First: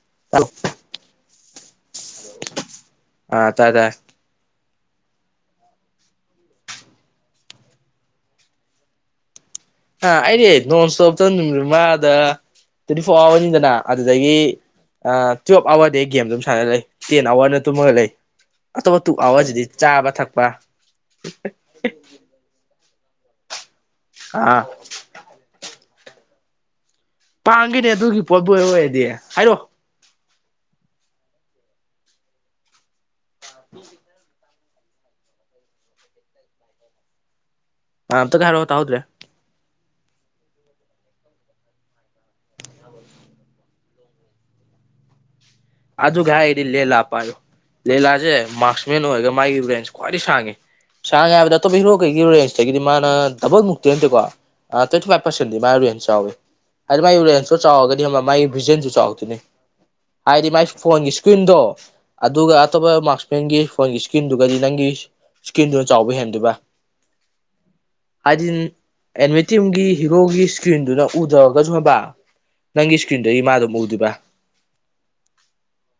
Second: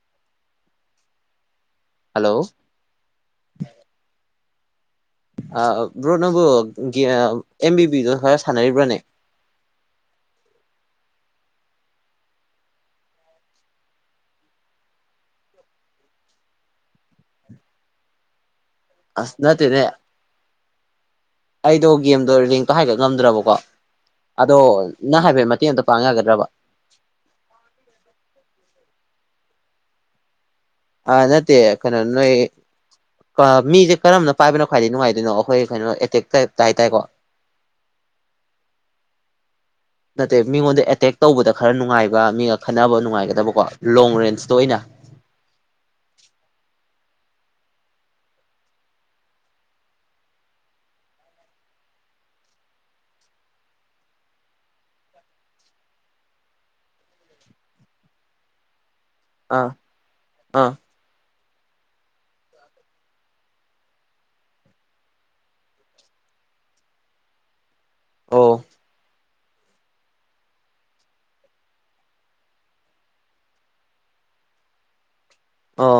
[unintelligible] hello ꯑꯥ ꯇꯥꯔꯦ ꯇꯥꯔꯦ ꯕ꯭ꯔꯣ ꯅꯪꯕꯨꯣ ꯑꯦꯝꯕꯤꯕꯤꯗꯪ [unintelligible] ꯁꯥꯟꯅꯔꯤꯔꯤꯕ꯭ꯔꯥꯅꯦ ꯑ ꯑꯩꯗꯤ ꯅꯣꯟ ꯁ꯭ꯇꯣꯞꯇ ꯅꯨꯃꯤꯠ ꯃꯉꯥꯗ ꯇ꯭ꯋꯦꯟꯇꯤ ꯐꯣꯔ ꯑꯋꯥꯔꯅꯤꯗꯅ ꯑꯗꯨꯗꯒꯤ ꯑ ꯇꯨꯋꯦꯂ꯭ꯞ ꯑꯋꯥꯔꯗꯤ ꯑꯩ ꯒꯦꯝ ꯑꯗꯨꯝ ꯁꯥꯟꯅ ꯂꯩ ꯇꯦꯟ ꯑꯋꯥꯔꯅ ꯇꯨꯝꯃꯒ ꯂꯩ ꯑꯇꯣꯞꯄ ꯇꯨ ꯑꯁ ꯑꯋꯥꯔꯁꯤꯗꯤ ꯅꯠꯇꯦꯅꯦ ꯆꯥꯕ ꯊꯛꯄ ꯑꯩꯗꯣ ꯒꯦꯝꯗꯣ ꯔꯦꯡꯇꯣ ꯍꯥꯏꯒꯠ ꯉꯝꯗ꯭ꯔꯕꯀꯣ ꯑꯗꯣ ꯑꯥ ꯅꯪ ꯍꯥꯏꯐꯦꯠ ꯃꯇꯦꯡ ꯑꯝꯇ ꯄꯥꯡ ꯌꯥꯒꯗ꯭ꯔꯕ ꯄꯥꯡ ꯒꯧꯅꯦ ꯑꯗꯨꯒꯤ ꯄꯣꯠꯄꯨ ꯑꯣꯏꯔꯗꯤ ꯍꯥꯏꯔꯣ ꯑꯥ ꯅꯠꯇ ꯀꯩꯅꯣ ꯅꯣꯏ ꯃꯤꯖꯦ ꯀꯔꯝꯅ ꯄꯥꯏꯕꯅ ꯈ꯭ꯋꯥꯏꯗꯒꯤ ꯅꯨꯡꯉꯥꯏꯗꯣꯏꯅꯣ ꯑꯩꯈꯣꯏ ꯀꯩꯅꯣ ꯑꯦꯇꯦꯛ ꯇꯥꯏꯞꯇ ꯍꯥꯏꯇꯥꯔꯦꯀꯣ ꯑꯝꯇꯪꯒ ꯍꯥꯏꯔꯛꯑꯣ ꯇꯍꯧꯗ꯭ꯔꯦ ꯅꯠꯇꯦ ꯃꯤꯉꯣꯟꯗ ꯑꯦꯇꯦꯛ ꯇꯧꯕꯗ ꯈꯔ ꯅꯨꯡꯉꯥꯏꯕ ꯃꯤꯒ ꯈꯟꯅꯕ ꯅꯨꯡꯉꯥꯏꯒꯗꯕꯀꯣ ꯂꯣꯡ ꯔꯦꯅ꯭ꯁꯇ ꯑꯣꯏꯅ [unintelligible] ꯑꯗꯨꯒ ꯍꯥꯏꯕꯗꯤ ꯂꯦꯂꯥ ꯄꯥꯏꯌꯨ ꯂꯦꯂꯥꯁꯦ ꯃꯔꯁꯃꯦꯟ ꯑꯣꯏꯔꯒ ꯃꯥꯒꯤ ꯔꯦꯟꯁ ꯈ꯭ꯋꯥꯏꯗꯒꯤ ꯁꯥꯡꯉꯤ ꯁꯥꯡꯅ ꯍꯥꯏꯕꯗ ꯑꯇꯣꯞꯄ ꯍꯤꯔꯣ ꯀꯩꯒꯤꯣ ꯔꯦꯟꯖꯇꯒꯤꯗꯤ ꯃꯥꯅ ꯗꯕꯜ ꯃꯨꯛꯇꯤ ꯅꯠꯇꯦꯀꯣ ꯇ꯭ꯋꯦꯟꯇꯤ ꯐꯥꯏꯚ ꯄꯥꯔꯁꯦꯟꯗꯤ ꯃꯥꯥꯏ ꯔꯦꯅ꯭ꯁ ꯆꯥꯎꯋꯦ ꯍꯥꯏꯗꯤ ꯃꯒꯤ ꯔꯦꯅ꯭ꯁꯁꯨ ꯆꯥꯎꯔꯒꯅꯤ ꯑꯃ ꯃꯥꯒꯤ ꯚꯖꯟꯁꯨ ꯆꯥꯎꯋꯦ ꯑꯥ ꯍꯥꯏꯗꯤ ꯃꯥꯏ ꯑꯥ ꯐꯣꯟꯒꯤ ꯁꯀ꯭ꯔꯤꯟꯗꯣ ꯑꯗꯨꯒ ꯑꯇꯣꯞꯄ ꯃꯥꯔꯁꯃꯦꯟꯒꯤ ꯐꯣꯟꯒꯤ ꯁꯀ꯭ꯔꯤꯟꯗꯨꯒꯗꯤ ꯅꯪꯒꯤ ꯁꯀꯤꯟꯗꯨꯅ ꯆꯥꯎꯕ ꯍꯦꯟꯗꯣꯏꯕ [unintelligible] ꯍꯥꯏꯗꯤ ꯑꯣ ꯑꯦꯅꯤꯃꯤ ꯇꯤꯝꯒꯤ ꯍꯤꯔꯣꯒꯤ ꯁꯀ꯭ꯔꯤꯟꯗꯨꯅ ꯍꯨ ꯊꯔꯒꯁꯨ ꯍꯥꯏꯕ ꯅꯪꯒꯤ ꯁꯀ꯭ꯔꯤꯟꯗꯒꯤ ꯃꯥ ꯑꯗꯨꯝ ꯎꯗꯪꯜꯣꯏꯕ ꯑꯣ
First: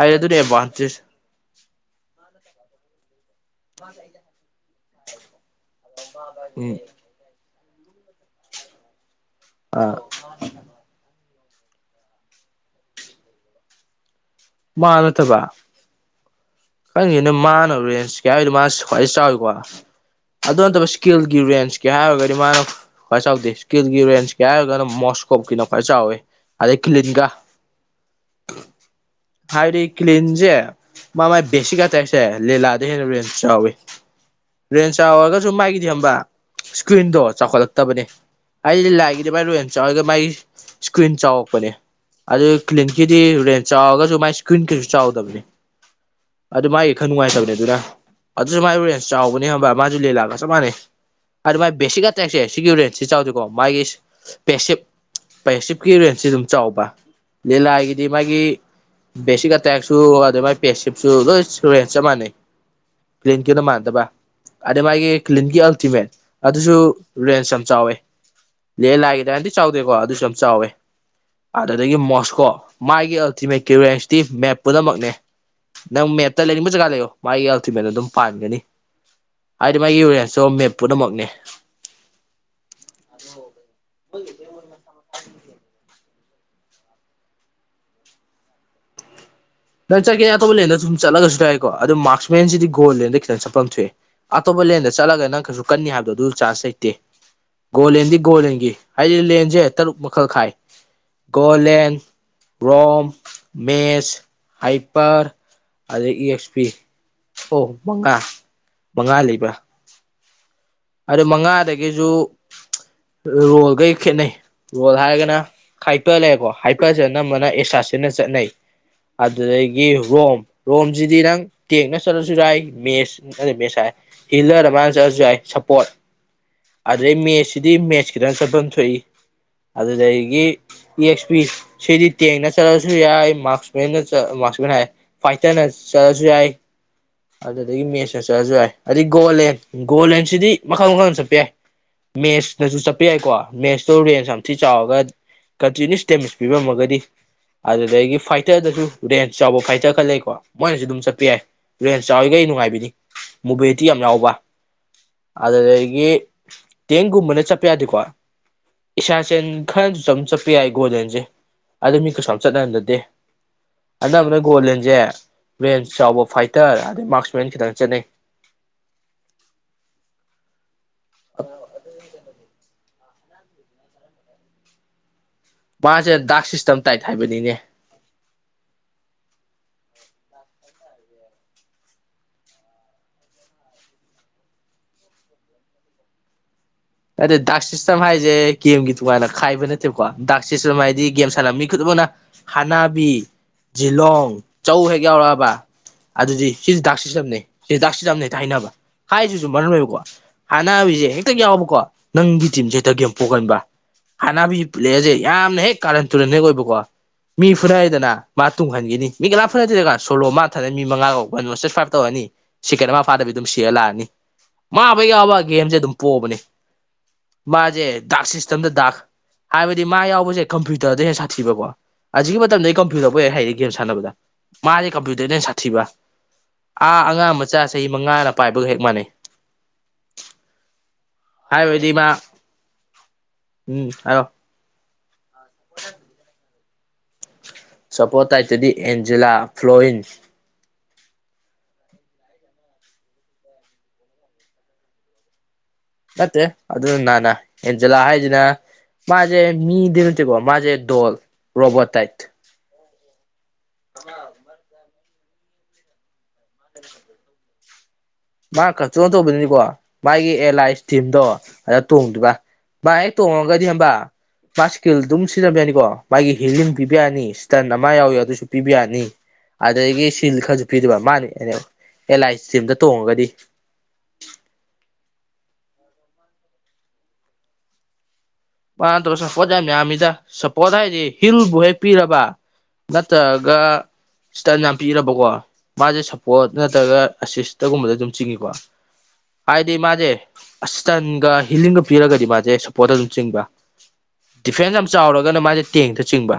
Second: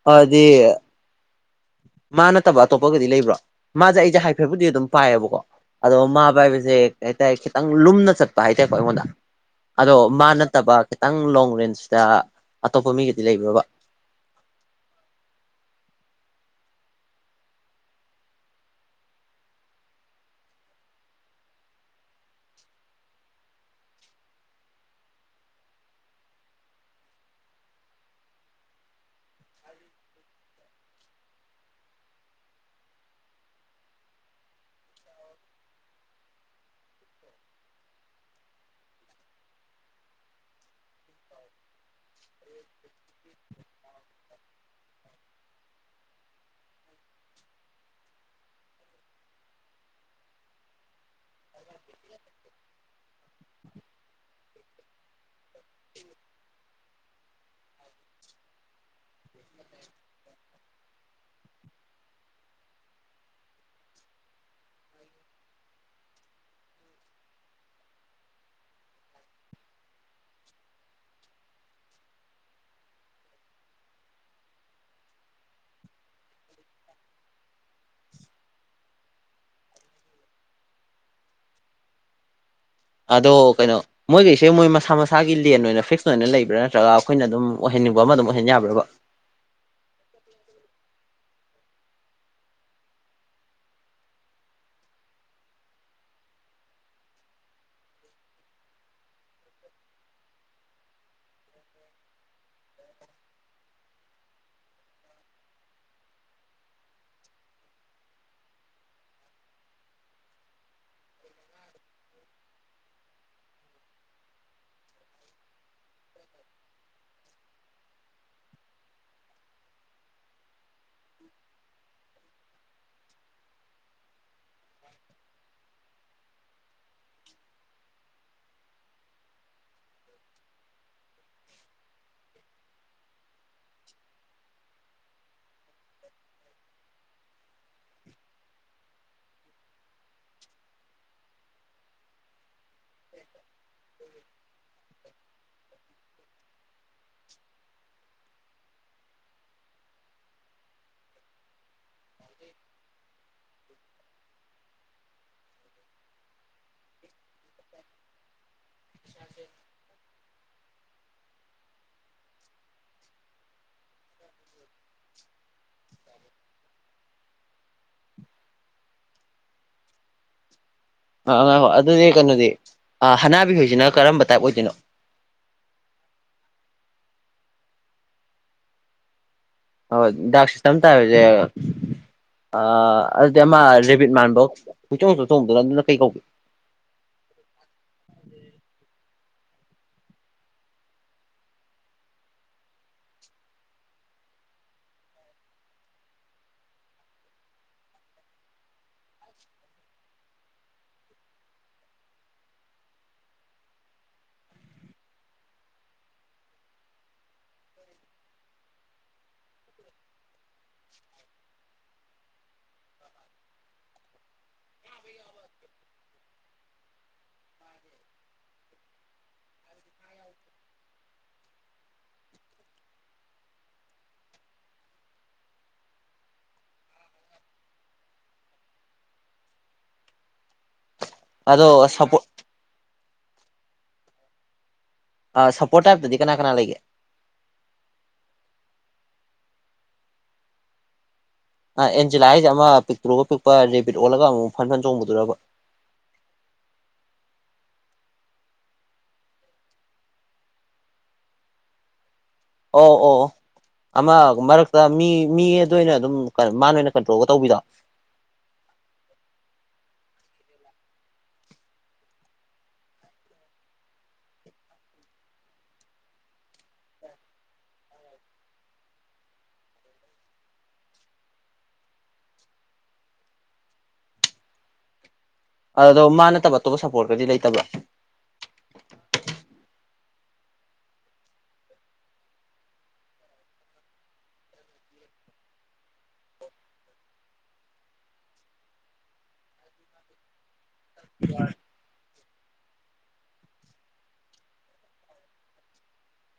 ꯑꯩ ꯑꯗꯨꯅꯦ ꯑꯗꯨꯗꯤ ꯑꯦꯠꯚꯥꯟꯇꯦ꯭ꯁ ꯃꯥ ꯅꯠꯇꯕ ꯑꯇꯣꯞꯄꯒꯗꯤ ꯂꯩꯕ꯭ꯔꯣ ꯃꯥꯁꯦ ꯑꯩꯁꯦ ꯍꯥꯏꯐꯦꯠꯕꯨꯗꯤ ꯑꯗꯨꯝ ꯄꯥꯏꯌꯦꯕꯀꯣ ꯑꯗꯣ ꯃꯥꯕ ꯍꯥꯏꯕꯁꯦ ꯎꯝ ꯀꯩ ꯍꯥꯏꯇꯥꯔꯦ ꯈꯤꯇꯪ ꯂꯨꯝꯅ ꯆꯠꯄ ꯍꯥꯏꯇꯥꯔꯦꯀꯣ ꯑꯩꯉꯣꯟꯗ ꯑꯗꯣ ꯑꯥ ꯃꯥ ꯅꯠꯇꯕ ꯈꯤꯇꯪ ꯂꯣꯡ ꯔꯦꯟꯖꯇ ꯑꯇꯣꯞꯄ ꯃꯤꯒꯗꯤ ꯂꯩꯕ꯭ꯔꯕ ꯃꯥ ꯅꯠꯇꯕ ꯈꯪꯁꯤꯅ ꯃꯥꯅ ꯔꯦꯟꯁ ꯀꯌꯥꯗꯣ ꯃꯥꯁꯨ ꯈ꯭ꯋꯥꯏ ꯆꯥꯎꯏꯤꯀꯣ ꯑꯗꯨ ꯅꯠꯇꯕ ꯏꯁꯀꯤꯜꯒꯤ ꯔꯦꯟꯁ ꯀꯦ ꯍꯥꯏꯔꯒꯗꯤ ꯃꯥꯅ ꯀꯃꯥꯏ ꯆꯥꯎꯗꯦ ꯏꯁꯀꯤꯜꯒꯤ ꯔꯦꯟꯁ ꯀꯦ ꯍꯥꯏꯔꯒꯅ ꯃꯣꯁ ꯀꯣꯝ ꯀ ꯅꯈꯥꯏ ꯆꯥꯎꯋꯦ ꯑꯗꯩ ꯀꯂꯤꯟꯒꯥ ꯍꯥꯏꯥꯏꯔꯤ ꯀꯂꯤꯟꯖꯦ ꯃꯥ ꯃꯥꯏ ꯕꯦꯁꯤꯒ ꯇꯥꯏꯁꯦ ꯂꯤꯂꯥꯗ ꯍꯦꯟꯅ ꯌꯥꯝ ꯆꯥꯎꯋꯤ ꯔꯦꯟꯖ ꯆꯥꯎꯔꯒꯁꯨ ꯃꯥꯒꯤꯗꯤ ꯍꯕ ꯏꯁꯀ꯭ꯔꯤꯟꯗꯣ ꯆꯥꯎꯈꯠꯂꯛꯇꯕꯅꯦ ꯑꯩꯗꯤ ꯂꯥꯏꯒꯤꯗꯤ ꯃꯥꯏ ꯔꯨꯦꯟ ꯆꯥꯎꯔꯒ ꯃꯥꯒꯤ ꯏꯁꯀ꯭ꯔꯤꯟ ꯆꯥꯎꯔꯛꯄꯅꯦ ꯑꯗꯨ ꯀ꯭ꯂꯤꯟꯀꯤꯗꯤ ꯔꯦꯟ ꯆꯥꯎꯔꯒꯁꯨ ꯃꯥꯏ ꯏꯁꯀ꯭ꯔꯤꯟ ꯀꯩꯁꯨ ꯆꯥꯎꯗꯕꯅꯤ ꯑꯗꯨ ꯃꯥꯒꯤ ꯈꯔ ꯅꯨꯡꯉꯥꯏꯇꯕꯅꯦ ꯑꯗꯨꯅ ꯑꯗꯨꯁꯨ ꯃꯥꯏꯕꯨꯨꯔꯦꯟ ꯆꯥꯎꯕꯅꯤ ꯍꯕ ꯃꯥꯁꯨ ꯂꯦꯂꯥꯛꯒꯁꯨ ꯃꯥꯅꯦ ꯑꯗꯨ ꯃꯥꯏ ꯕꯦꯁꯤꯛ ꯉꯇꯦꯛꯁꯦ ꯁꯤꯒꯤ ꯔꯦꯟꯁꯤ ꯆꯥꯎꯗꯦꯀꯣ ꯃꯥꯒꯤ ꯕꯦꯁꯤꯞ ꯄꯦꯁꯤꯞꯀꯤ ꯔꯦꯟꯁꯤ ꯑꯗꯨꯝ ꯆꯥꯎꯕ ꯂꯤꯂꯥꯏꯒꯤꯗꯤ ꯃꯥꯒꯤ ꯕꯦꯁꯤꯛ ꯑꯇꯦꯛꯁꯨ ꯑꯗꯨꯗ ꯃꯥꯏ ꯄꯦꯁꯤꯞꯁꯨ ꯂꯣꯏ ꯔꯦꯟ ꯆꯞ ꯃꯥꯟꯅꯩ ꯄ꯭꯭ꯂꯦꯟ ꯀꯤꯅ ꯃꯥꯟꯗꯕ ꯑꯗꯩ ꯃꯥꯒꯤ ꯀ꯭ꯂꯤꯟꯒꯤ ꯑꯜꯇꯤꯃꯦꯠ ꯑꯗꯨꯁꯨ ꯔꯦꯟꯖ ꯌꯥꯝ ꯆꯥꯎꯋꯦ ꯂ ꯂꯥꯏꯒꯤꯗꯅꯗꯤ ꯆꯥꯎꯗꯦꯀꯣ ꯑꯗꯨꯁꯨ ꯌꯥꯝ ꯆꯥꯎꯋꯦ ꯑꯗꯨꯗꯒꯤ ꯃꯣꯁꯀꯣ ꯃꯥꯒꯤ ꯁꯤꯃꯦ ꯀ꯭ꯌꯨꯔꯤꯌꯥꯁꯤꯇꯤ ꯃꯦꯞ ꯄꯨꯝꯅꯃꯛꯅꯦ ꯅꯪ ꯃꯦꯞꯇ ꯂꯩꯅꯤꯡꯕ ꯖꯒꯥ ꯂꯩꯌꯣ ꯃꯥꯒꯤ ꯑꯜꯇꯤꯃꯦꯠ ꯑꯗꯨꯝ ꯄꯥꯟꯒꯅꯤ ꯍꯥꯏꯗꯤ ꯃꯥꯒꯤ ꯔꯨꯔꯦꯟꯁꯇ ꯃꯦꯞ ꯄꯨꯝꯅꯃꯛꯅꯦ ꯑꯗꯣ ꯀꯩꯅꯣ ꯃꯣꯏꯈꯩꯁꯦ ꯃꯣꯏ ꯃꯁꯥ ꯃꯁꯥꯒꯤ ꯂꯦꯟ ꯑꯣꯏꯅ ꯐꯤꯛꯁ ꯁꯃꯥꯏꯅ ꯂꯩꯕ꯭ꯔꯥ ꯅꯠꯇ꯭ꯔꯒ ꯑꯩꯈꯣꯏꯅ ꯑꯗꯨꯝ ꯑꯣꯏꯍꯟꯅꯤꯡꯕ ꯑꯃ ꯑꯗꯨꯝ ꯑꯣꯏꯍꯟ ꯌꯥꯕ꯭ꯔꯕ ꯆꯒꯦ ꯑꯣꯞꯄ ꯂꯦꯟꯗ ꯑꯗꯨꯨꯝ ꯆꯠꯂꯒꯁꯨ ꯌꯥꯏꯀꯣ ꯑꯗꯨ ꯃꯔꯁꯃꯦꯟꯁꯤꯗꯤ ꯒꯣꯜ ꯂꯦꯟꯗ ꯈꯤꯇ ꯆꯠꯐꯝ ꯊꯣꯛꯑ ꯑꯇꯣꯞꯄ ꯂꯦꯟꯗ ꯆ ꯆꯠꯂꯒ ꯅꯪ ꯀꯩꯁꯨ ꯀꯟꯅꯤ ꯍꯥꯏꯕꯗꯣ ꯑꯗꯨ ꯆꯥꯟꯁ ꯂꯩꯇꯦ ꯒꯣꯂꯦꯟꯗꯤ ꯒꯣꯂꯦꯟꯒꯤ ꯍꯥꯏꯗꯤ ꯂꯦꯟꯁꯦ ꯇꯔꯨꯛ ꯃꯈꯜ ꯈꯥꯏ ꯒꯣꯂꯦꯟ ꯔꯣꯝ ꯃꯦꯁ ꯍꯩ ꯄꯔ ꯑꯗꯨꯗ ꯏ ꯑꯦꯛꯁ ꯄꯤ ꯑꯣ ꯃꯉꯥ ꯃꯉꯥ ꯂꯩꯕ ꯑꯗꯨ ꯃꯉꯥꯗꯒꯤꯁꯨ ꯔꯣꯜꯒꯩ ꯈꯦꯠꯅꯩ ꯔꯣꯜ ꯍꯥꯏꯔꯒꯅ ꯍꯥꯏꯥꯏꯄ ꯂꯩꯀꯣ ꯍꯥꯏꯄꯁꯦ ꯑꯅꯝꯕꯅ ꯑꯦꯁꯥꯁꯤꯅ ꯆꯠꯅꯩ ꯑꯗꯨꯗꯒꯤ ꯔꯣꯝ ꯔꯣꯝꯁꯤꯗꯤ ꯅꯪ ꯇꯦꯛꯅ ꯆꯠꯂꯁꯨ ꯌꯥꯏ ꯃꯦꯁ ꯑ ꯃꯦꯁ ꯍꯥꯏ ꯍꯤꯂ ꯔꯃꯥꯟ ꯆꯁ ꯌꯥꯏ ꯁꯄꯣꯠ ꯑꯗꯩ ꯃꯦꯠꯁꯁꯤꯗꯤ ꯃꯦꯠꯁ ꯈꯤꯇꯪ ꯆꯠꯐꯝ ꯊꯣꯛꯏ ꯑꯗꯨꯗꯒꯤ ꯏ ꯑꯦꯛꯁ ꯄꯤ ꯁꯤꯗꯤ ꯊꯦꯡꯅ ꯆꯠꯂꯁꯨ ꯌꯥꯏ ꯃꯥꯛꯁ ꯃꯟꯅ ꯁ ꯍꯥꯏ ꯐꯇꯅ ꯁꯁꯨꯏ ꯑꯗꯨꯗꯒꯤ ꯃꯦꯠꯁꯅ ꯆꯠꯂꯁꯨ ꯌꯥꯏ ꯑꯗꯩ ꯒꯣꯜꯂꯦꯟ ꯒꯣꯜꯂꯦꯟꯁꯤꯗꯤ ꯃꯈꯜ ꯃꯈꯜ ꯆꯠꯄ ꯌꯥꯏ ꯃꯦꯠꯁꯅꯁꯨ ꯆꯠꯄ ꯌꯥꯏꯀꯣ ꯃꯦꯠꯁꯇꯣ ꯔꯦꯟꯖ ꯌꯥꯝ ꯊꯤ ꯆꯥꯎꯔꯒ ꯀꯟꯇꯤꯅ꯭ꯨꯁ ꯇꯦꯃꯤꯁ ꯄꯤꯔꯝꯃꯒꯗꯤ ꯑꯗꯨꯗꯒꯤ ꯐꯥꯏꯇꯔꯗꯁꯨ ꯔꯦꯟꯖ ꯆꯥꯎꯕ ꯐꯥꯏꯇꯔ ꯈꯔ ꯂꯩꯀꯣ ꯃꯣꯏꯅꯁꯨ ꯑꯗꯨꯝ ꯆꯠꯄ ꯌꯥꯏ ꯔꯦꯟꯖ ꯆꯥꯎꯋꯒ ꯑꯩ ꯅꯨꯡꯉꯥꯏꯕꯅꯤ ꯃꯣꯕꯤꯂꯤꯇꯤ ꯌꯥꯝ ꯌꯥꯎꯕ ꯑꯗꯨꯗꯒꯤ ꯇꯦꯡꯒꯨꯝꯕꯅ ꯆꯠꯄ ꯌꯥꯗꯦꯀꯣ ꯏꯁꯆꯦꯟ ꯈꯔ ꯆ ꯆꯄꯤ ꯒꯣꯗꯦꯟꯁꯦ ꯑꯗꯨ ꯃꯤ ꯀꯩꯁꯨ ꯆꯠꯅꯍꯟꯗꯗꯦ ꯑꯅ ꯑꯃꯅ ꯒꯣꯂꯦꯟꯁꯦ ꯔꯦꯟꯁ ꯆꯥꯎꯕ ꯐꯥꯏꯇꯔ ꯑꯗꯩ ꯃꯥꯔꯛꯁꯃꯦꯟ ꯈꯤꯇꯪ ꯆꯠꯅꯩ [unintelligible] [inaudible] ꯑꯥ ꯑ ꯑꯗꯨꯗꯤ ꯀꯩꯅꯣꯗꯤ ꯍꯅꯥꯕꯤꯍꯣꯏꯁꯤꯅ ꯀꯔꯝꯕ ꯇꯥꯏꯞ ꯑꯣꯏꯗꯣꯏꯅꯣ ꯃꯥꯁꯦ ꯗꯥꯛ ꯁꯤꯁꯇꯦꯝ ꯇꯥꯏꯠ ꯍꯥꯏꯕꯅꯤꯅꯦ ꯍ ꯗ꯭ꯔꯁꯤ ꯆꯇ ꯍꯥꯏꯁ ꯑ ꯑꯗꯨꯗꯤ ꯑꯃ ꯔꯦꯕꯤꯠ ꯃꯥꯟꯕ ꯀꯨꯆꯣꯡ ꯆꯣꯡ ꯊꯣꯡꯗꯅ ꯑꯗꯨꯅ ꯀꯩ ꯀꯧ ꯑꯔꯦ ꯗꯥꯛꯁꯤꯁꯇꯝ ꯍꯥꯏꯖꯦ ꯀꯦꯝꯒꯤꯦ ꯇꯨꯃꯅ ꯈꯥꯏꯕ ꯅꯠꯇꯦꯕꯀꯣ ꯗꯥꯛꯁꯤꯁꯨ ꯃ ꯍꯥꯏꯗꯤ ꯒꯦꯝ ꯁꯥꯟꯅꯕ ꯃꯤ ꯈꯨꯗꯤꯃꯛꯅ ꯍꯥꯟꯅꯥꯕꯤ ꯖꯤꯂꯣꯡ ꯆꯧ ꯍꯦꯛ ꯌꯥꯎꯔꯛꯑꯕ ꯑꯗꯨꯗꯤ ꯁꯤꯁꯦ ꯗꯥꯛꯁꯤ ꯆꯝꯅꯩ ꯁꯤ ꯗꯥꯛꯁꯤ ꯆꯝꯅꯩ ꯍꯥꯏꯅꯕ ꯍꯥꯏꯁꯤꯁꯨ ꯃꯔꯝ ꯑꯣꯏꯕꯀꯣ ꯍꯥꯟꯅꯕꯤꯁꯦ ꯍꯦꯛꯇ ꯌꯥꯎꯕꯀꯣ ꯅꯪꯒꯤ ꯇꯤꯝꯁꯦ ꯍꯦꯛꯇꯒꯦꯝ ꯄꯣꯛꯒꯟꯕ ꯍꯥꯟꯅꯕꯤ ꯄꯨꯂꯛꯑꯁꯦ ꯌꯥꯝꯅ ꯍꯦꯛ ꯀꯥꯔꯟ ꯇꯨꯔꯟ ꯍꯦꯛ ꯑꯣꯏꯕꯀꯣ ꯃꯤ ꯐꯨꯅꯔꯗꯅ ꯃꯥ ꯇꯨꯡꯍꯟꯈꯤꯅꯤ ꯃꯤ ꯀꯅꯥꯝ ꯐꯨꯅꯗꯦꯗꯒ ꯁꯣꯂꯣ ꯃꯥ ꯊꯥꯅꯅꯤ ꯃꯤ ꯃꯉꯥꯒ ꯐꯥꯏꯚ ꯇꯧꯔꯅꯤ ꯁꯤꯀꯦꯠ ꯑꯃ ꯐꯥꯗꯕꯤ ꯑꯗꯨꯝ ꯁꯤꯔ ꯂꯥꯛꯑꯅꯤ ꯃꯥꯕ ꯌꯥꯎꯕ ꯒꯦꯝꯁꯦ ꯑꯗꯨꯝ ꯄꯣꯛꯑꯕꯅꯦ ꯃꯥꯁꯦ ꯗꯥꯛ ꯁꯤꯁꯇꯦꯝꯗ ꯗꯥꯛ ꯍꯥꯏꯕꯗꯤ ꯃꯥ ꯌꯥꯎꯕꯁꯦ ꯀꯝꯄ꯭ꯌꯨꯇꯔꯗ ꯍꯦꯛ ꯁꯥꯊꯤꯕꯀꯣ ꯑꯁꯤꯒꯤꯛ ꯃꯇꯝꯗ ꯑꯩ ꯀꯝꯄ꯭ꯌꯨꯇꯔꯕꯨ ꯍꯥꯏꯗꯤ ꯒꯦꯝ ꯁꯥꯟꯅꯕꯗ ꯃꯥꯁꯦ ꯀꯝꯄ꯭ꯌꯨꯇꯔꯗꯩꯅ ꯁꯥꯠꯊꯤꯕ ꯑꯥ ꯑꯉꯥꯡ ꯃꯆꯥ ꯆꯍꯤ ꯃꯉꯥꯅ ꯄꯥꯏꯕꯒ ꯍꯦꯛ ꯃꯥꯟꯅꯩ [inaudible] ꯑꯗ ꯍꯥꯏꯕꯗꯤ ꯃꯥ ꯁꯄ ꯎꯝ ꯍꯥꯏꯣ ꯁꯞꯄꯣꯔꯠ ꯇꯥꯏꯞꯇꯗꯤ ꯀꯅꯥ ꯀꯅꯥ ꯂꯩꯒꯦ ꯁꯄꯣꯇꯥꯏꯇꯗꯤ ꯑꯦꯟꯖꯦꯂꯥ ꯐ꯭ꯂꯋꯤꯟ ꯑꯦꯟꯖꯦꯂꯥ ꯍꯥꯏꯁꯦ ꯑꯃ ꯄꯤꯛꯇꯨꯔꯒ ꯄꯤꯛꯄ ꯔꯦꯕꯤꯠ ꯑꯣꯜꯂꯒ ꯑꯃꯨꯛ ꯐꯟ ꯐꯅ ꯆꯣꯡꯕꯗꯨꯔꯕ ꯅꯠꯇꯦ ꯑꯗꯨ ꯅꯅꯥ ꯑꯦꯟꯖꯂꯥ ꯍꯥꯏꯗꯅ ꯃꯥꯖꯦ ꯃꯤ ꯗꯔ ꯆꯀꯣ ꯃꯥꯖꯦ ꯗꯣꯜ ꯔꯣꯕ ꯇꯥꯏꯠ ꯑꯣ ꯑꯣ ꯑꯃ ꯃꯔꯛꯇ ꯃꯤ ꯃꯤ ꯑꯗꯨꯅ ꯑꯗꯨꯝ ꯃꯥꯅ ꯑꯣꯏꯅ ꯀꯟꯇ꯭ꯔꯣꯜꯒ ꯇꯧꯕꯤꯗ ꯃꯥ ꯀꯛꯆꯣ ꯇꯧꯕꯅꯤꯅꯤꯀꯣ ꯃꯥꯒꯤ ꯑꯦꯜ ꯑꯥꯏꯁ ꯇꯤꯝꯗꯣ ꯑꯗ ꯇꯣꯡꯗꯨꯒ ꯚꯦꯛ ꯇꯣꯡꯉꯒꯗꯤ ꯍꯕ ꯃꯥ ꯏꯁꯀꯤꯜ ꯑꯗꯨꯝ ꯁꯤꯖꯤꯟꯅꯕ ꯌꯥꯅꯤꯀꯣ ꯃꯥꯒꯤ ꯍꯤꯂꯤꯡ ꯄꯤꯕ ꯌꯥꯅꯤ ꯏꯁꯇꯟ ꯑꯃ ꯌꯥꯎꯏ ꯑꯗꯨꯁꯨ ꯄꯤꯕ ꯌꯥꯅꯤ ꯑꯗꯒꯤ ꯁꯤꯜ ꯈꯔꯁꯨ ꯄꯤꯗꯕ ꯃꯥꯅꯤ ꯑꯦꯂꯥꯏꯝꯗ ꯇꯣꯡꯉꯒꯗꯤ ꯑꯗꯨꯗꯣ ꯃꯥ ꯅꯠꯇꯕ ꯑꯇꯣꯞꯄ ꯁꯞꯄꯣꯔꯠꯀꯗꯤ ꯂꯩꯇꯕ꯭ꯔ ꯁꯄꯣꯁ ꯍꯥꯏꯗꯤ ꯍꯤꯜꯕꯨ ꯍꯦꯛ ꯄꯤꯔꯕ ꯅꯠꯇ꯭ꯔꯒ ꯁꯤꯇꯟ ꯌꯥꯝ ꯄꯤꯔꯕꯀꯣ ꯃꯥꯁꯦ ꯁꯞꯄꯣꯔꯠ ꯅꯠꯇ꯭ꯔꯒ ꯑꯦꯁꯤꯁꯇꯒꯨꯝꯕꯗ ꯑꯗꯨꯝ ꯆꯤꯡꯏꯤꯀꯣ ꯍꯥꯏꯗꯤ ꯃꯥꯁꯦ ꯑꯁꯇꯟꯒ ꯍꯤꯂꯤꯡꯒ ꯄꯤꯔꯒꯗꯤ ꯃꯥꯁꯦ ꯁꯞꯄꯣꯔꯠꯇ ꯑꯗꯨꯝ ꯆꯤꯡꯕ ꯗꯤꯐ꯭ꯔꯦꯟꯁ ꯌꯥꯝ ꯆꯥꯎꯔꯒꯅ ꯃꯥꯁꯦ ꯇꯦꯡꯗ ꯆꯤꯡꯕ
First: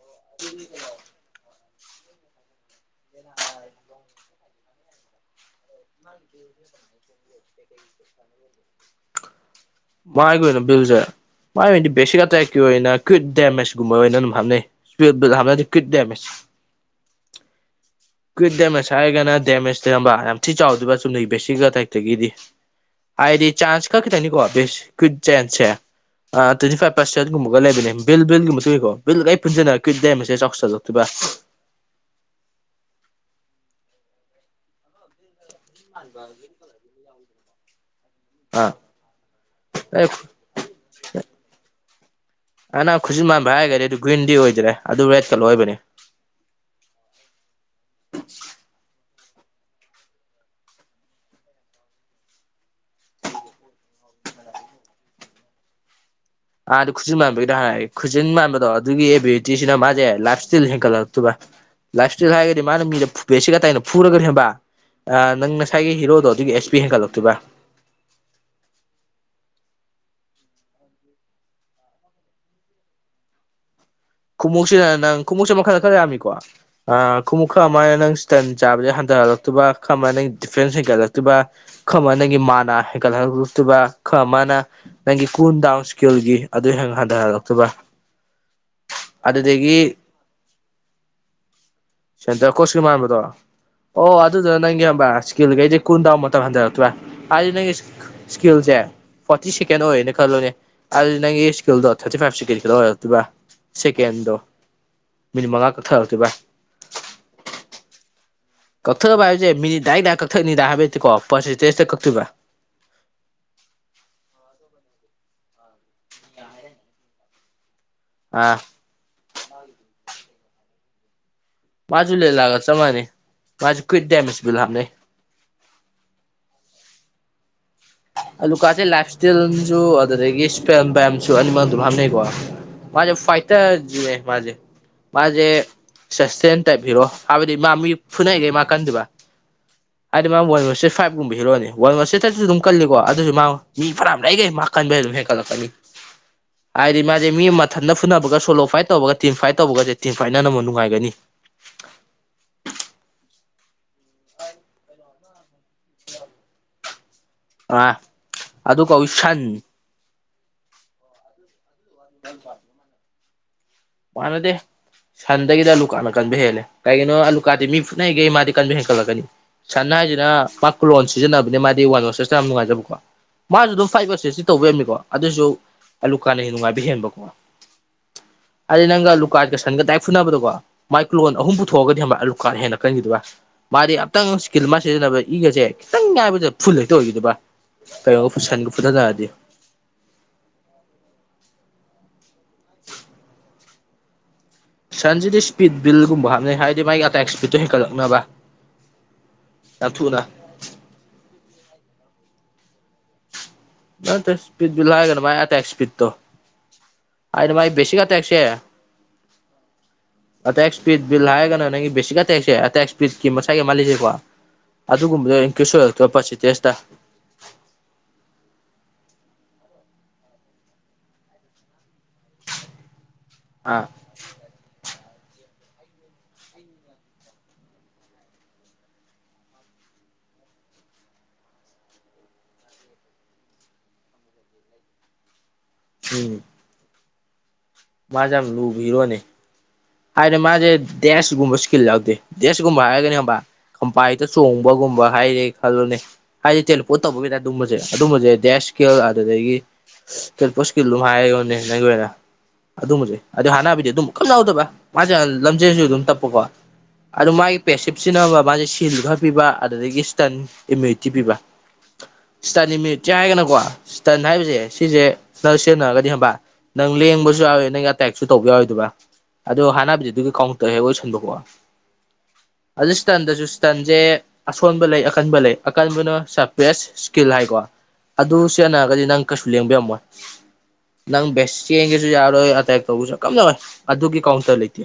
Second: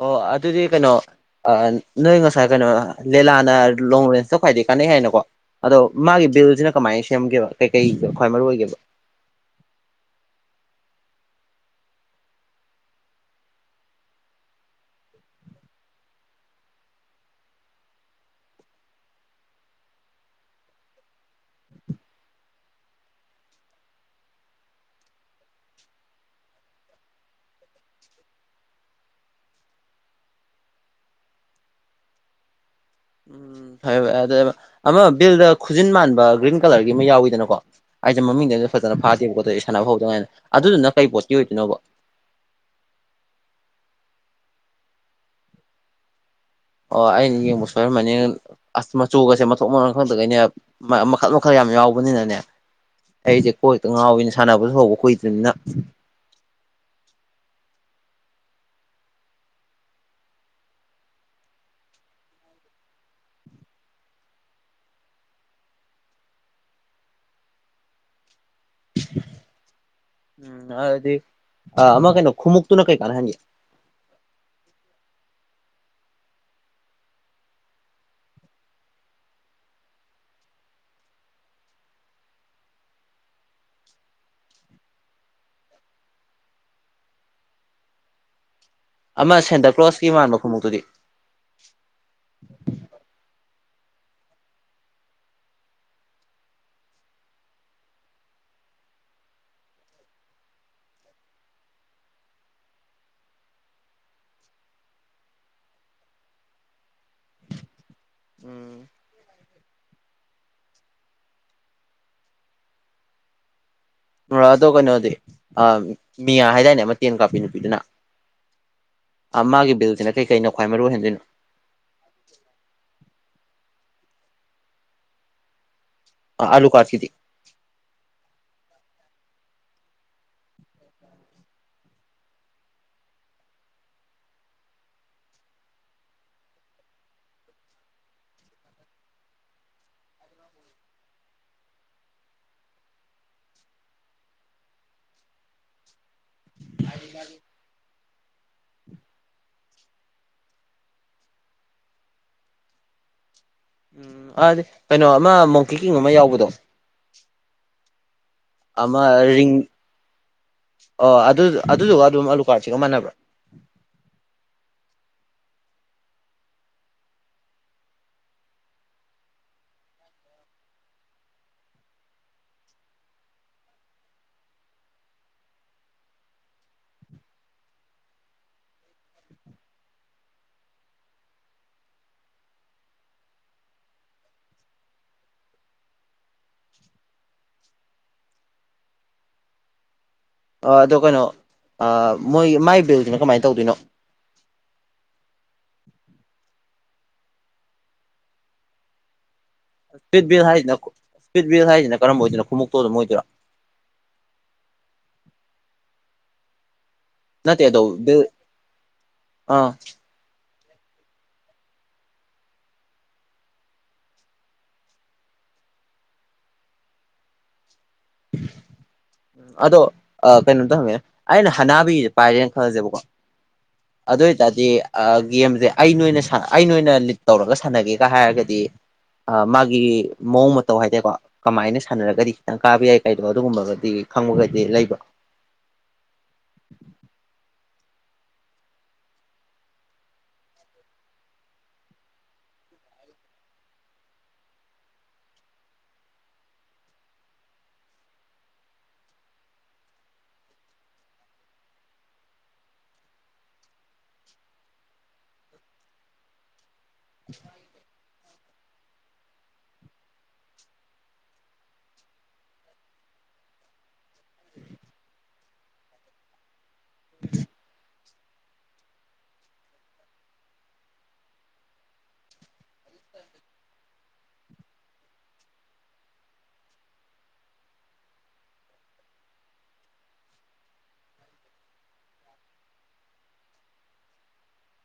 ꯑꯣ ꯑꯗꯨꯗꯤ ꯀꯩꯅꯣ ꯑ ꯅꯣꯏ ꯉꯁꯥꯏ ꯀꯩꯅꯣ ꯂꯤꯂꯥꯅ ꯂꯣꯡ ꯔꯦꯟꯁꯇ ꯈ꯭ꯋꯥꯏꯗꯒꯤ ꯀꯥꯟꯅꯩ ꯍꯥꯏꯅꯀꯣ ꯑꯗꯣ ꯃꯥꯒꯤ ꯕꯤꯜꯁꯤꯅ ꯀꯃꯥꯏꯅ ꯁꯦꯝꯒꯦꯕ ꯀꯩꯀꯩ ꯈ꯭ꯋꯥꯏ ꯃꯔꯨ ꯑꯣꯏꯒꯦꯕ ꯃꯥꯥꯏꯒꯤ ꯑꯣꯏꯅ ꯕꯤꯜꯁꯦ ꯃꯥꯏ ꯑꯣꯏꯅꯗꯤ ꯕꯦꯁꯤꯛ ꯑꯇꯥꯏꯛꯀꯤ ꯑꯣꯏꯅ ꯀ꯭ꯋꯤꯠ ꯗꯦꯃꯦꯖꯀꯨꯝꯕ ꯑꯣꯏꯅ ꯑꯗꯨꯝ ꯍꯥꯞꯅꯩ ꯏꯁ ꯍꯥꯞꯅꯗꯤ ꯀ꯭ꯋꯤꯠ ꯗꯦꯃꯦꯖ [unintelligible] [inaudible] ꯀ꯭ꯋꯤꯠ ꯗꯦꯃꯦꯖ ꯍꯥꯏꯔꯒꯅ ꯗꯦꯃꯦꯖ ꯇꯧꯔꯝꯕ ꯌꯥꯝ ꯊꯤ ꯆꯥꯎꯗꯕ ꯆꯨꯝꯅꯩ ꯕꯦꯁꯤꯒ ꯇꯥꯏꯛꯇꯒꯤꯗꯤ ꯍꯥꯏꯗꯤ ꯆꯥꯟꯁ ꯀꯛ ꯀꯈꯤꯗꯪꯅꯤꯀꯣ ꯁ ꯀ ꯆꯦꯟꯁꯦ ꯇ꯭ꯋꯦꯟꯇꯤ ꯐꯥꯏꯚ ꯄꯥꯔꯁꯦꯟꯠꯒꯨꯝꯕꯒ ꯂꯩꯕꯅꯦ ꯕꯤꯜ ꯜꯒꯨꯝꯕ ꯇꯨꯏꯀꯣ ꯕꯤꯜꯒ ꯄꯨꯟꯟꯅꯔ ꯀ꯭ꯋꯤꯠꯦꯁꯦ ꯆ ꯆꯥꯎ ꯆꯛꯇꯣꯏꯕ ꯎꯝ ꯎꯝ ꯐꯔꯦ ꯐꯦ ꯑꯗꯨ ꯑꯃ ꯕꯤꯜꯗ ꯈꯨꯖꯤꯟ ꯃꯥꯟꯕ ꯒ꯭ꯔꯤꯟ ꯀꯂꯔꯒꯤ ꯑꯃ ꯌꯥꯎꯋꯤꯗꯅꯀꯣ ꯑꯩꯁꯦ ꯃꯃꯤꯡꯗꯩꯅ ꯑꯥ ꯐꯖꯅ ꯐꯥꯗꯦꯕ ꯈꯣꯠꯇ ꯑꯩ ꯁꯥꯟꯅꯕ ꯐ ꯍꯧꯗꯉꯥꯏꯅ ꯑꯗꯨꯗꯨꯅ ꯀꯩ ꯄꯣꯠꯀꯤ ꯑꯣꯏꯗꯣꯏꯅꯣꯕ ꯑ ꯅꯪ ꯈꯨꯠꯁꯨ ꯃꯥꯟꯕ ꯍꯥꯏꯔꯒꯗꯤ ꯑꯗꯨ ꯒ꯭ꯔꯤꯟꯗꯤ ꯑꯣꯏꯗ꯭ꯔꯦ ꯑꯗꯨ ꯔꯦꯗ ꯀꯂꯔ ꯑꯣꯏꯕꯅꯤ ꯑꯣ ꯑꯩꯔ ꯃ ꯑꯁ ꯆꯨꯒꯁꯦ ꯃꯊꯣꯛ ꯃꯟ ꯈꯛꯇꯒꯩꯅꯦ ꯃꯈꯜ ꯃꯈꯜ ꯌꯥꯝ ꯌꯥꯎꯕꯅꯤꯅꯅꯦ ꯑꯩꯁꯦ ꯀꯣꯏꯇ ꯉꯥꯎꯋꯤꯅ ꯁꯥꯟꯅꯕꯁꯨ ꯍꯧꯕ ꯀꯨꯏꯗ꯭ꯅꯤꯅ ꯑꯥꯗ ꯈꯨꯖꯤꯟ ꯃꯥꯟꯕꯒꯤꯗ ꯍꯥꯟꯅ ꯈꯨꯖꯤꯟ ꯃꯥꯟꯕꯗꯣ ꯑꯗꯨꯒꯤ ꯑꯦꯕꯤꯂꯤꯇꯤꯁꯤꯅ ꯃꯥꯁꯦ ꯂꯥꯏꯞ ꯏꯁꯇꯤꯜ ꯍꯦꯟꯒꯠꯂꯛꯇꫭꯏꯕ ꯂꯥꯏꯞ ꯏꯁꯇꯥꯏꯜ ꯍꯥꯏꯔꯒꯗꯤ ꯃꯥꯅ ꯃꯤꯗ ꯐꯕꯦꯁꯤꯒꯇꯥꯏꯅ ꯐꯨꯔꯒꯅ ꯈꯪꯑꯕ ꯑꯥ ꯅꯪ ꯅꯁꯥꯏꯒꯤ ꯍꯤꯔꯣꯗꯣ ꯑꯗꯨꯒꯤ ꯑꯦꯁ ꯄꯤ ꯍꯦꯟꯒꯠꯂꯛꯇꯣꯏꯕ [inaudible] ꯎꯝ ꯑꯗꯨꯗꯤ ꯑ ꯑꯃ ꯀꯩꯅꯣ ꯈꯨꯃꯨꯛꯇꯨꯅ ꯀꯩꯀꯥꯥꯟꯅ ꯍꯥꯟꯒ‌ꯦ ꯈꯣꯡꯃꯨꯛꯁꯤꯅ ꯅꯪ ꯈꯣꯡꯎꯞꯁꯤ ꯃꯈꯜꯗ ꯈꯔ ꯌꯥꯝꯃꯤꯀꯣ ꯑꯥ ꯈꯣꯡꯎꯨꯞ ꯈꯔ ꯑꯃꯥꯏꯅ ꯅꯪ ꯁꯤꯇꯟ ꯆꯥꯕꯁ‌ꯦ ꯍꯟꯗ ꯂꯛꯇꯨꯕ ꯈꯥꯔꯃꯅꯥ ꯗꯤꯐꯦꯟꯁ ꯍꯦꯟꯒꯠꯂꯛꯇꯨꯕ ꯈꯔꯃꯅ ꯅꯪꯒꯤ ꯃꯅꯥ ꯍꯦꯟꯒꯠꯍꯜꯂꯛꯇꯨꯕ ꯃꯥꯅ ꯅꯪꯒꯤ ꯀꯨꯜ ꯗꯥꯎꯟ ꯏꯁꯀꯜꯒꯤ ꯑꯗꯨ ꯍ ꯍꯟꯊꯍꯜꯂꯛꯇꯕ ꯑꯃ ꯑꯗꯨꯗꯒꯤ ꯁꯦꯟꯗꯀ꯭ꯂꯣꯁꯀꯤ ꯃꯥꯟꯕ ꯈꯣꯡꯎꯇꯨꯗꯤ ꯁꯦꯟꯇꯔ ꯀꯣꯁꯀꯤ ꯃꯥꯟꯕꯗꯣ ꯑꯣ ꯑꯗꯨꯗꯨꯅ ꯅꯪꯒꯤ ꯈꯪꯕꯔꯥ ꯏꯁꯀꯤꯜꯈꯩꯗꯤ ꯀꯨꯟ ꯗꯥꯎ ꯃꯇꯝ ꯍꯟꯊꯔꯛꯇ꯭ꯔꯦ ꯍꯥꯏꯗꯤ ꯅꯪꯒꯤ ꯏꯁꯀꯤꯜꯁꯦ ꯐꯣꯔꯇꯤ ꯁꯦꯀꯦꯟ ꯑꯣꯏꯔꯌꯦꯅ ꯈꯜꯂꫭꯅꯦ ꯑꯗꯨꯗꯤ ꯅꯪꯒꯤ ꯏꯁꯀꯤꯜꯗꯣ ꯊꯥꯔꯇꯤ ꯐꯥꯏꯚ ꯁꯦꯀꯦꯟ ꯈꯛꯇ ꯑꯣꯏꯔꯛꯇꯣꯏꯕ ꯁꯦꯀꯦꯟꯗꯣ ꯃꯤꯅꯤꯠ ꯃꯉꯥ ꯀꯛꯊꯔꯛꯇꯣꯏ ꯚꯏ ꯀꯛꯊꯕ ꯍꯥꯏꯕꯁꯦ ꯃꯤꯅꯤꯠ ꯗꯥꯏꯔ‌ꯦꯛ ꯗꯥꯏꯔ‌ꯦꯛ ꯀꯛꯊꯛꯅꯤꯗ ꯍꯥꯏꯕ ꯅꯠꯇ‌ꯦꯀꯣ ꯄꯔꯁꯦꯟꯇꯦꯖꯇ ꯀꯛꯇꯣꯏꯕ ꯑꯗꯣ ꯀꯩꯅꯣꯗꯤ ꯃꯤꯌꯥ ꯍꯥꯏꯗꯥꯏꯅꯦ ꯑꯃ ꯇꯦꯟ ꯀꯥꯞꯄꯤ ꯅꯨꯄꯤꯗꯨꯅ ꯑꯥ ꯑ ꯃꯥꯒꯤ ꯕꯤꯜꯁꯤꯅ ꯀꯩꯀꯩꯅꯥ ꯈ꯭ꯋꯥꯏ ꯃꯔꯨ ꯑꫭꯏꯍꯦꫪꯟꯗꯣꯏꯅꯣ ꯃꯥꯁꯨ ꯂ‌ꯦꯂꯥꯑꯒ ꯆꯞ ꯃꯥꯟꯩ ꯃꯥꯁꯨ ꯀ꯭ꯋꯏꯠ ꯗꯦꯃꯦꯖ ꯕꯤꯜ ꯍꯥꯞꯅꯩ ꯑ ꯑꯂꯨ ꯀꯥꯠꯀꯤꯗꯤ ꯑꯂꯨꯀꯥꯠꯁꯦ ꯂꯥꯏꯞ ꯏꯁꯇꯤꯜꯁꯨ ꯑꯗꯨꯗꯒꯤ ꯏꯁꯄ ꯦꯝꯁꯨ ꯑꯅꯤꯃꯛ ꯑꯗꯨꯝ ꯍꯥꯞꯅꯩꯀꯣ ꯃꯥꯖ‌ꯦ ꯐꯥꯏꯇꯔꯖꯨꯅ‌ꯦ ꯃꯥꯖꯦ ꯃꯥꯁꯦ ꯁꯁꯇꯦꯟ ꯇꯥꯏꯞ ꯍꯤꯔꯣ ꯍꯥꯏꯕꯗꯤ ꯃꯥ ꯃꯤ ꯐꯨꯅꯩꯈꯩ ꯃꯥ ꯀꯟꯗꫭꯏꯕ ꯍꯥꯏꯗꯤ ꯃꯥ ꯋꯥꯟ‌ ꯕꯔꯁ‌ꯦꯠ ꯐꯥꯏꯚꯀꯨꯝꯕ ꯍꯔꯛꯑꯣꯅꯤ ꯋꯥꯟꯦ ꯊꯥꯔꯇꯤ ꯑꯗꯨ ꯀꯜꯂꯤꯀꯣ ꯑꯗꯨꯁꯨ ꯃꯥ ꯃꯤ ꯐꯅꯥꯝ ꯂꯩꯔꯤꯒꯩ ꯃꯥ ꯀꯟꯕꯩ ꯑꯗꯨꯝ ꯍꯦꯟꯀꯠꯂꯛꯀꯅꯤ ꯍꯥꯏꯗꯤ ꯃꯗꯤ ꯃꯥ ꯃꯤ ꯃꯊꯟꯗ ꯐꯨꯅꯕꯒ ꯁꯣꯂꯣ ꯐꯥꯏꯠ ꯇꯧꯕꯒ ꯇꯤꯝ ꯐꯥꯏꯠ ꯇꯧꯕꯒꯁꯦ ꯇꯤꯝ ꯐꯥꯏꯠꯅꯅꯕ ꯅꯨꯡꯉꯥꯏꯒꯅꯤ [inaudible] ꯎꯝ ꯑꯗꯤ ꯀꯩꯅꯣ ꯑꯃ ꯃꯣꯡꯀꯤ ꯀꯤꯡ ꯑꯃ ꯌꯥꯎꯕꯗꯣ ꯑꯥ ꯑꯗꯨ ꯀꯧꯑ‌ꯦ ꯑꯃ ꯁꯟ ꯔꯤꯡ ꯑꯣ ꯑꯗꯨ ꯑꯗꯨꯗꯨꯒ ꯑꯗꯨꯝ ꯑꯂꯨ ꯀꯥꯔꯠꯁꯤꯒ ꯃꯥꯟꯅꯕ꯭ꯔꯥ ꯃꯥꯅꯗꯦ ꯁꯟꯗꯒꯤꯗꯤ ꯑꯂꯨꯀꯥꯅ ꯀꯟꯕ ꯍꯦꯜꯂꯦ ꯀꯩꯒꯤꯅꯣ ꯑꯂꯨꯀꯥꯗꯤ ꯃꯤ ꯐꯨꯅꯩꯒꯦ ꯃꯥꯗꯤ ꯀꯟꯕ ꯍꯦꯟꯒꯠꯂꯛꯀꯅꯤ ꯁꯟ ꯍꯥꯏꯁꯤꯅ ꯃꯥ ꯀꯂꯣꯟ ꯁꯤꯖꯤꯟꯅꯕꯅꯦ ꯃꯥꯗꯤ ꯋꯥꯟ ꯕꯔꯁꯦꯁꯇ ꯌꯥꯝ ꯅꯨꯡꯉꯥꯏꯖꯕꯀꯣ ꯃꯥꯁꯨ ꯑꯗꯨꯝ ꯐꯥꯏꯚ ꯕꯔꯁꯦꯁꯇꯤ ꯇꯧꯕꯉꯝꯃꯤꯀꯣ ꯑꯗꯨꯁꯨ ꯑꯂꯨꯀꯥꯟꯅ ꯍꯦꯟꯅ ꯅꯨꯡꯉꯥꯏꯕ ꯍꯦꯟꯕꯀꯣ [inaudible] ꯍꯥꯏꯗ ꯅꯪꯒ ꯑꯂꯨꯀꯥꯔꯀ ꯁꯟꯒ ꯗꯥꯥꯏꯔ‌ꯦꯛ ꯐꯨꯅꯕꯗꯀꯣ ꯃꯥꯏꯀꯂꯣꯟ ꯑꯍꯨꯝ ꯄꯨꯊꯣꯛꯑꯒꯗꯤ ꯈꯪꯕꯔꯥ ꯑꯂꯨꯀꯥꯠꯅ ꯍꯦꯟꯅ ꯀꯟꯈꯤꯗꫭꯏꯕ ꯃꯥꯗꯤ ꯑꯝꯇꯪ ꯏꯁꯀꯤꯜ ꯃꯥ ꯁꯤꯖꯤꯟꯅꯕ ꯏꯒꯁꯦ ꯈꯤꯇꯪ ꯉꯥꯏꯕꯁ‌ꯦ ꯐꯨꯜ ꯍꯦꯛꯇ ꯑꯣꯏꯈꯤꯗꫭꯏꯕ ꯀꯩꯅꯣ ꯁꯟꯒ ꯐꯗꯠꯅꯔꯗꯤ ꯑꯗꯣ ꯀꯩꯅꯣ ꯃꯣꯏ ꯃꯥꯏꯕꯦꯜꯁꯤꯅ ꯀꯃꯥꯏꯅ ꯇꯧꯗꯣꯏꯅꯣ ꯁꯟꯁꯤꯗꯤ ꯏꯁꯄꯤꯠ ꯕꯤꯜꯒꯨꯝꯕ ꯍꯥꯞꯅꯩ ꯍꯥꯏꯔꯗꯤ ꯃꯥꯒꯤ ꯑꯇꯥꯏ ꯏꯁꯄꯤꯠꯇꯣ ꯍꯦꯟꯀꯠꯂꯛꯅꯕ ꯌꯥꯝ ꯊꯨꯅ ꯏꯁꯕꯤ ꯍꯥꯏꯁꯤꯅ ꯏꯁ ꯕꯤꯜ ꯍꯥꯏꯁꯤꯅ ꯀꯔꯝꯕ ꯑꯣꯏꯗꯅꯣ ꯈꯣꯡꯎꯨꯛꯇꫭ ꯑꯗꯨꯝ ꯑꯣꯏꯗꯣꯏꯔꯣ ꯇꯠꯇ‌ꯦ ꯏꯁꯄꯤꯠ ꯍꯥꯏꯔꯒꯅ ꯃꯥꯏ ꯑꯦꯇ‌ꯦꯛ ꯏꯁꯄꯤꯗ ꯇꫭ ꯍꯥꯏꯗꯤ ꯅꯠꯇꯦ ꯃꯥꯏ ꯑꯗꯣ ꯕ‌ꯦꯁꯤꯛ ꯕꯤꯜ ꯑꯦꯇ‌ꯦꯛꯁꯦ ꯑꯥ ꯑꯇꯦꯛ ꯏꯁꯄꯤꯠ ꯕꯤꯜ ꯍꯥꯏꯔꯒꯅ ꯅꯪꯒꯤ ꯕꯦꯁꯤꯛ ꯑꯇꯦꯛꯁꯦ ꯑꯇꯦꯛ ꯏꯁꯄꯤꯠꯀꯤ ꯃꯁꯥꯏꯒꯤ ꯑꯃꯥ ꯂꯩꯖꯩꯕꯀꫭ ꯑꯗꯨꯒꯨꯝꯕꯗꫭ ꯏꯟꯀꯤꫪ꯭ꯁ ꯑꫭꯏꯍꯟꯂꯛꯇꯣꯏꯕ ꯄꯠꯁ‌ꯦꯟ ꯇꯦꯁꯇ [inaudible] ꯎꯝ ꯑꯗꯣ ꯀꯩꯅꯣꯝꯇ ꯍꯪꯉꯦ ꯑꯩꯅ ꯍꯅꯥꯕꯤꯁꯦ ꯄꯥꯏꯔꯦꯅ ꯈꯜꯂꯁꯦꯕꯀꯣ ꯑꯥ ꯑꯗꫭꯏ ꯑꯣꯏ ꯇꯗꯤ ꯑꯥ ꯒꯦꯝꯖꯦ ꯑꯩꯅꯑꫭꯏꯅ ꯁꯥ ꯑꯩꯅꯣꯏꯅ ꯂꯤꯠ ꯇꯧꯔꯒ ꯁꯥꯟꯅꯒꯦꯒ ꯍꯥꯏꯔꯒꯗꯤ ꯑꯥ ꯃꯥꯒꯤ ꯃꯑꯣꯡ ꯃꯇꯧ ꯍꯥꯏꯇꯥꯏꯀꯣ ꯀꯃꯥꯏꯅ ꯁꯥꯟꯅꯔꯒꯗꯤ ꯈꯤꯇꯪ ꯀꯥꯕ ꯌꯥꯏ ꯂꯩꯕꯗꯣ ꯑꯗꯨꯒꯨꯝꯕꯒꯗꯤ ꯈꯪꯕꯒꯗꯤ ꯂꯩꯕꯔꯣ ꯎꯝ ꯃꯥꯖꯦ ꯌꯥꯝ ꯂꯨꯕ ꯍꯤꯔꯣꯅꯦ ꯍꯥꯏꯔꯦ ꯃꯥꯖꯦ ꯗꯦꯁꯒꯨꯝꯕ ꯁꯀꯤꯜ ꯌꯥꯎꯗꯦ ꯗꯦꯁꯀꯨꯝꯕ ꯍꯥꯏꯔꯒꯅꯦ ꯍꯪꯕꯔꯥ ꯀꯝꯄꯥꯏꯗ ꯆꯣꯡꯕꯒꯨꯝꯕ ꯍꯥꯏꯔꯦ ꯈꯜꯂꯣꯅꯦ ꯍꯥꯏꯗꯤ ꯇꯦꯂꯄꯣꯠ ꯇꯧꯕꯒꯤꯗ ꯑꯗꯨꯝꯕꯖꯦ ꯑꯗꯨꯝꯕꯖꯦ ꯗꯦꯁ ꯏꯁꯀꯤꯜ ꯑꯗꯨꯗꯒꯤ ꯁ ꯇꯣꯝꯄꯣꯠ ꯏꯁꯀꯤꯜ ꯑꯗꯨꯝ ꯍꯥꯏꯔꯣꯅꯦ ꯅꯪꯒꯤ ꯑꯣꯏꯅ ꯑꯗꯨꯝꯕꯖꯦ ꯑꯗꯨ ꯍꯥꯟꯅꯕꯤꯗꯤ ꯑꯗꯨꯝ ꯀꯝ ꯌꯥꯎꯗꯕꯔ ꯃꯥꯖꯦ ꯂꯝꯖꯦꯜꯁꯨ ꯑꯗꯨꯝ ꯇꯞꯄꯀꯣ ꯑꯗꯨ ꯃꯥꯒꯤ ꯄꯦꯁꯤꯞ ꯁꯤꯖꯤꯟꯅꯕ ꯕꯥꯖꯦ ꯁꯤꯟꯖꯨ ꯈꯔ ꯄꯤꯕ ꯑꯗꯨꯗꯒꯤ ꯏꯁꯇꯟ ꯏꯃ꯭ꯌꯨꯅꯤꯇꯤ ꯄꯤꯕ ꯏꯁꯇꯟ ꯏꯃꯤꯠꯆꯤ ꯍꯥꯏꯔꯒꯅꯀꯣ ꯏꯁꯇꯟ ꯍꯥꯏꯕꯖꯦ ꯁꯤꯖꯦ ꯅꯪ ꯁꯤꯖꯤꯟꯅꯔꯒꯗꯤ ꯈꯪꯕꯔ ꯅꯪ ꯂꯦꯡꯕꯁꯨ ꯌꯥꯎꯋꯤ ꯅꯪ ꯑꯇꯦꯛꯁꯨ ꯇꯧꯕ ꯌꯥꯔꯣꯏꯗꯨꯕ ꯑꯗꯣ ꯍꯥꯟꯅꯕꯤꯗꯤ ꯑꯗꯨꯒ ꯀꯥꯎꯟꯇꯔ ꯍꯦꯛ ꯑꯣꯏꯁꯟꯕ ꯀꯣ [inaudible] ꯑꯗꯨ ꯏꯁꯇꯟꯗꯖꯨ ꯏꯁꯇꯟꯖꯦ ꯑꯁꯣꯟꯕ ꯂꯩ ꯑꯀꯟꯕ ꯂꯩ ꯑꯀꯟꯕꯅ ꯁꯄ꯭ꯔꯦꯁ ꯏꯁꯀꯤꯜ ꯍꯥꯏꯀꯣ ꯑꯗꯨ ꯁꯤꯖꯤꯟꯅꯔꯒꯗꯤ ꯅꯪ ꯀꯩꯁꯨ ꯂꯦꯡꯕꯤꯔꯝꯃꯣꯏ ꯅꯪ ꯕꯦꯁ ꯆꯦꯟꯒꯦꯖꯨ ꯌꯥꯔꯣꯏ ꯑꯇꯦꯛ ꯇꯧꯕꯁꯨ ꯀꯩꯝ ꯌꯥꯔꯣꯏ ꯑꯗꯨꯒꯤ ꯀꯥꯎꯟꯇꯔ ꯂꯩꯇꯦ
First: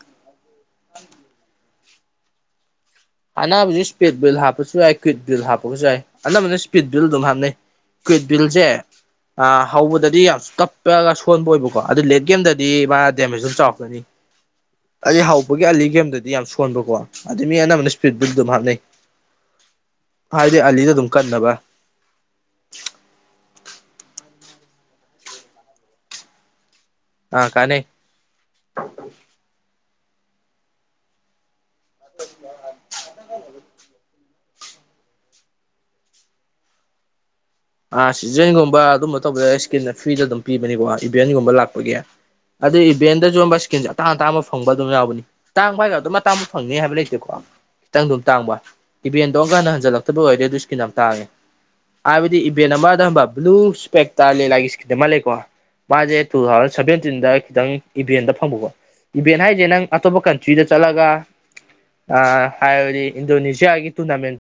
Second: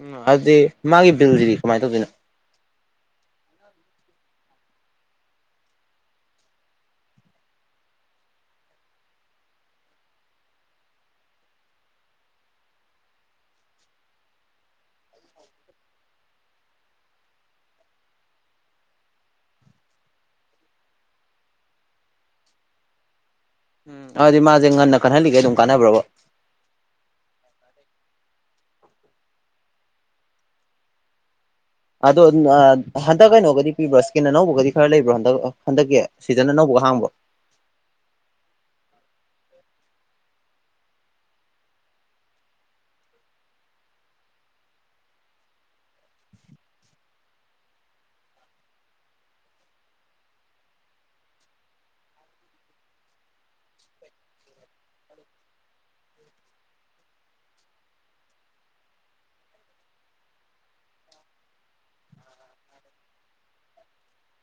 ꯎꯝ ꯑꯗꯤ ꯃꯥꯒꯤ ꯕꯤꯜꯖꯤꯗꯤ ꯀꯃꯥꯏꯅ ꯇꯧꯗꯣꯏꯅꯣ ꯑꯅꯥꯕꯖꯤ ꯏꯁꯄꯤꯠ ꯕꯤꯜ ꯍꯥꯞꯄꯁꯨ ꯌꯥꯏ ꯀ꯭ꯋꯏꯠ ꯕꯤꯜ ꯍꯥꯞꯄꯒꯁꯨ ꯌꯥꯏ ꯑꯅꯝꯕꯅ ꯏꯁꯄꯤꯠ ꯕꯤꯜ ꯑꯗꯨꯝ ꯍꯥꯞꯅꯩ ꯀꯋꯤꯠ ꯕꯤꯜꯖꯦ ꯑꯥ ꯍꯧꯕꯗꯗꯤ ꯌꯥꯝ ꯀꯞꯄꯒ ꯁꯣꯟꯕ ꯑꯣꯏꯕꯀꯣ ꯑꯗꯨ ꯂꯦꯠ ꯒꯦꯝꯗꯗꯤ ꯃꯥ ꯗꯦꯃꯦꯖ ꯗꯨ ꯆꯥꯎꯔꯛꯀꯅꯤ ꯑꯩ ꯍꯧꯕꯒꯤ ꯑꯂꯤ ꯒꯦꯝꯗꯗꯤ ꯌꯥꯝ ꯁꯣꯟꯕꯀꯣ ꯑꯗꯨ ꯃꯤ ꯑꯅꯝꯕꯅ ꯏꯁ ꯄꯤꯠ ꯕꯨꯜ ꯗꯨꯝ ꯍꯥꯞꯅꯩ ꯍꯥꯏꯗꯤ ꯑꯂꯤ ꯎꯝ ꯍꯥꯏꯗꯤ ꯃꯥꯖꯦ ꯉꯟꯅ ꯀꯟꯍꯜꯂꯤꯒꯩ ꯑꯗꯨꯝ ꯀꯥꯟꯅꯕ꯭ꯔꯕ ꯑꯥ ꯀꯥꯅꯩ ꯑꯗꯣ ꯑꯝ ꯑꯥ ꯍꯟꯗꯛ ꯀꯩꯅꯣꯒꯗꯤ ꯄꯤꯕꯔꯣ ꯁ ꯀꯤꯟ ꯑꯅꯧꯕꯒꯗꯤ ꯈꯔ ꯂꯩꯕ꯭ꯔꯣ ꯍꯟꯗꯛ ꯍꯟꯗꯛꯀꯤ ꯁꯤꯖꯟ ꯑꯅꯧꯕꯒ ꯍꯥꯡꯕ꯭ꯔꯣ ꯑꯥ ꯁꯤꯖꯟꯒꯨꯝꯕ ꯑꯗꯨꯝꯕ ꯇꯧꯕꯗ ꯏꯁꯀꯤꯟꯗ ꯐ꯭ꯔꯤꯗ ꯑꯗꯨꯝ ꯄꯤꯕꯅꯤꯀꯣ ꯏꯚꯦꯟꯒꯨꯝꯕ ꯂꯥꯛꯄꯒꯤ ꯑꯗꯨ ꯏꯚꯦꯟꯗ ꯖꯨꯝꯕ ꯏꯁꯀꯤꯟꯁꯦ ꯑꯇꯥꯡ ꯑꯇꯥꯥꯡꯕ ꯐꯪꯕ ꯑꯗꯨꯝ ꯌꯥꯎꯕꯅꯤ ꯇꯥꯡꯕ ꯍꯥꯏꯒ ꯑꯗꯨꯝ ꯑꯇꯥꯡꯕ ꯐꯪꯅꯤ ꯍꯥꯏꯕ ꯂꯩꯇꯦꯀꯣ ꯈꯤꯇꯪ ꯑꯗꯨꯝ ꯇꯥꯡꯕ ꯏꯚꯦꯟꯗꯣ ꯉꯥꯟꯅ ꯍꯟꯖꯤꯜꯂꯛꯇꯕ ꯑꯣꯏꯔꯗꯤ ꯑꯗꯨ ꯏꯁꯀꯤꯟ ꯑꯃ ꯇꯥꯡꯉꯦ ꯍꯥꯏꯕꯗꯤ ꯏꯚ ꯕꯦꯟ ꯑꯃꯗ ꯍꯪꯕꯔ ꯕꯂꯨ ꯏꯁꯄꯦꯛꯇꯥ ꯂꯦꯂꯥꯒꯤ ꯏꯁ ꯑꯃ ꯂꯩꯀꯣ ꯃꯥꯖꯦ ꯇꯨ ꯊꯥꯎꯖꯟ ꯁꯚꯦꯟꯇꯤꯟꯗ ꯈꯤꯇꯪ ꯏꯚꯦꯟꯗ ꯐꯪꯕꯀꯣ ꯏꯚꯦꯟ ꯍꯥꯏꯖꯦ ꯅꯪ ꯑꯇꯣꯞꯄ ꯀꯟꯇ꯭ꯔꯤꯗ ꯆꯠꯂꯒ ꯑ ꯍꯥꯏꯕꯗꯤ ꯏꯟꯗꯣꯅꯦꯁꯤꯌꯥꯒꯤ ꯇꯨꯔꯅꯃꯦꯟꯠ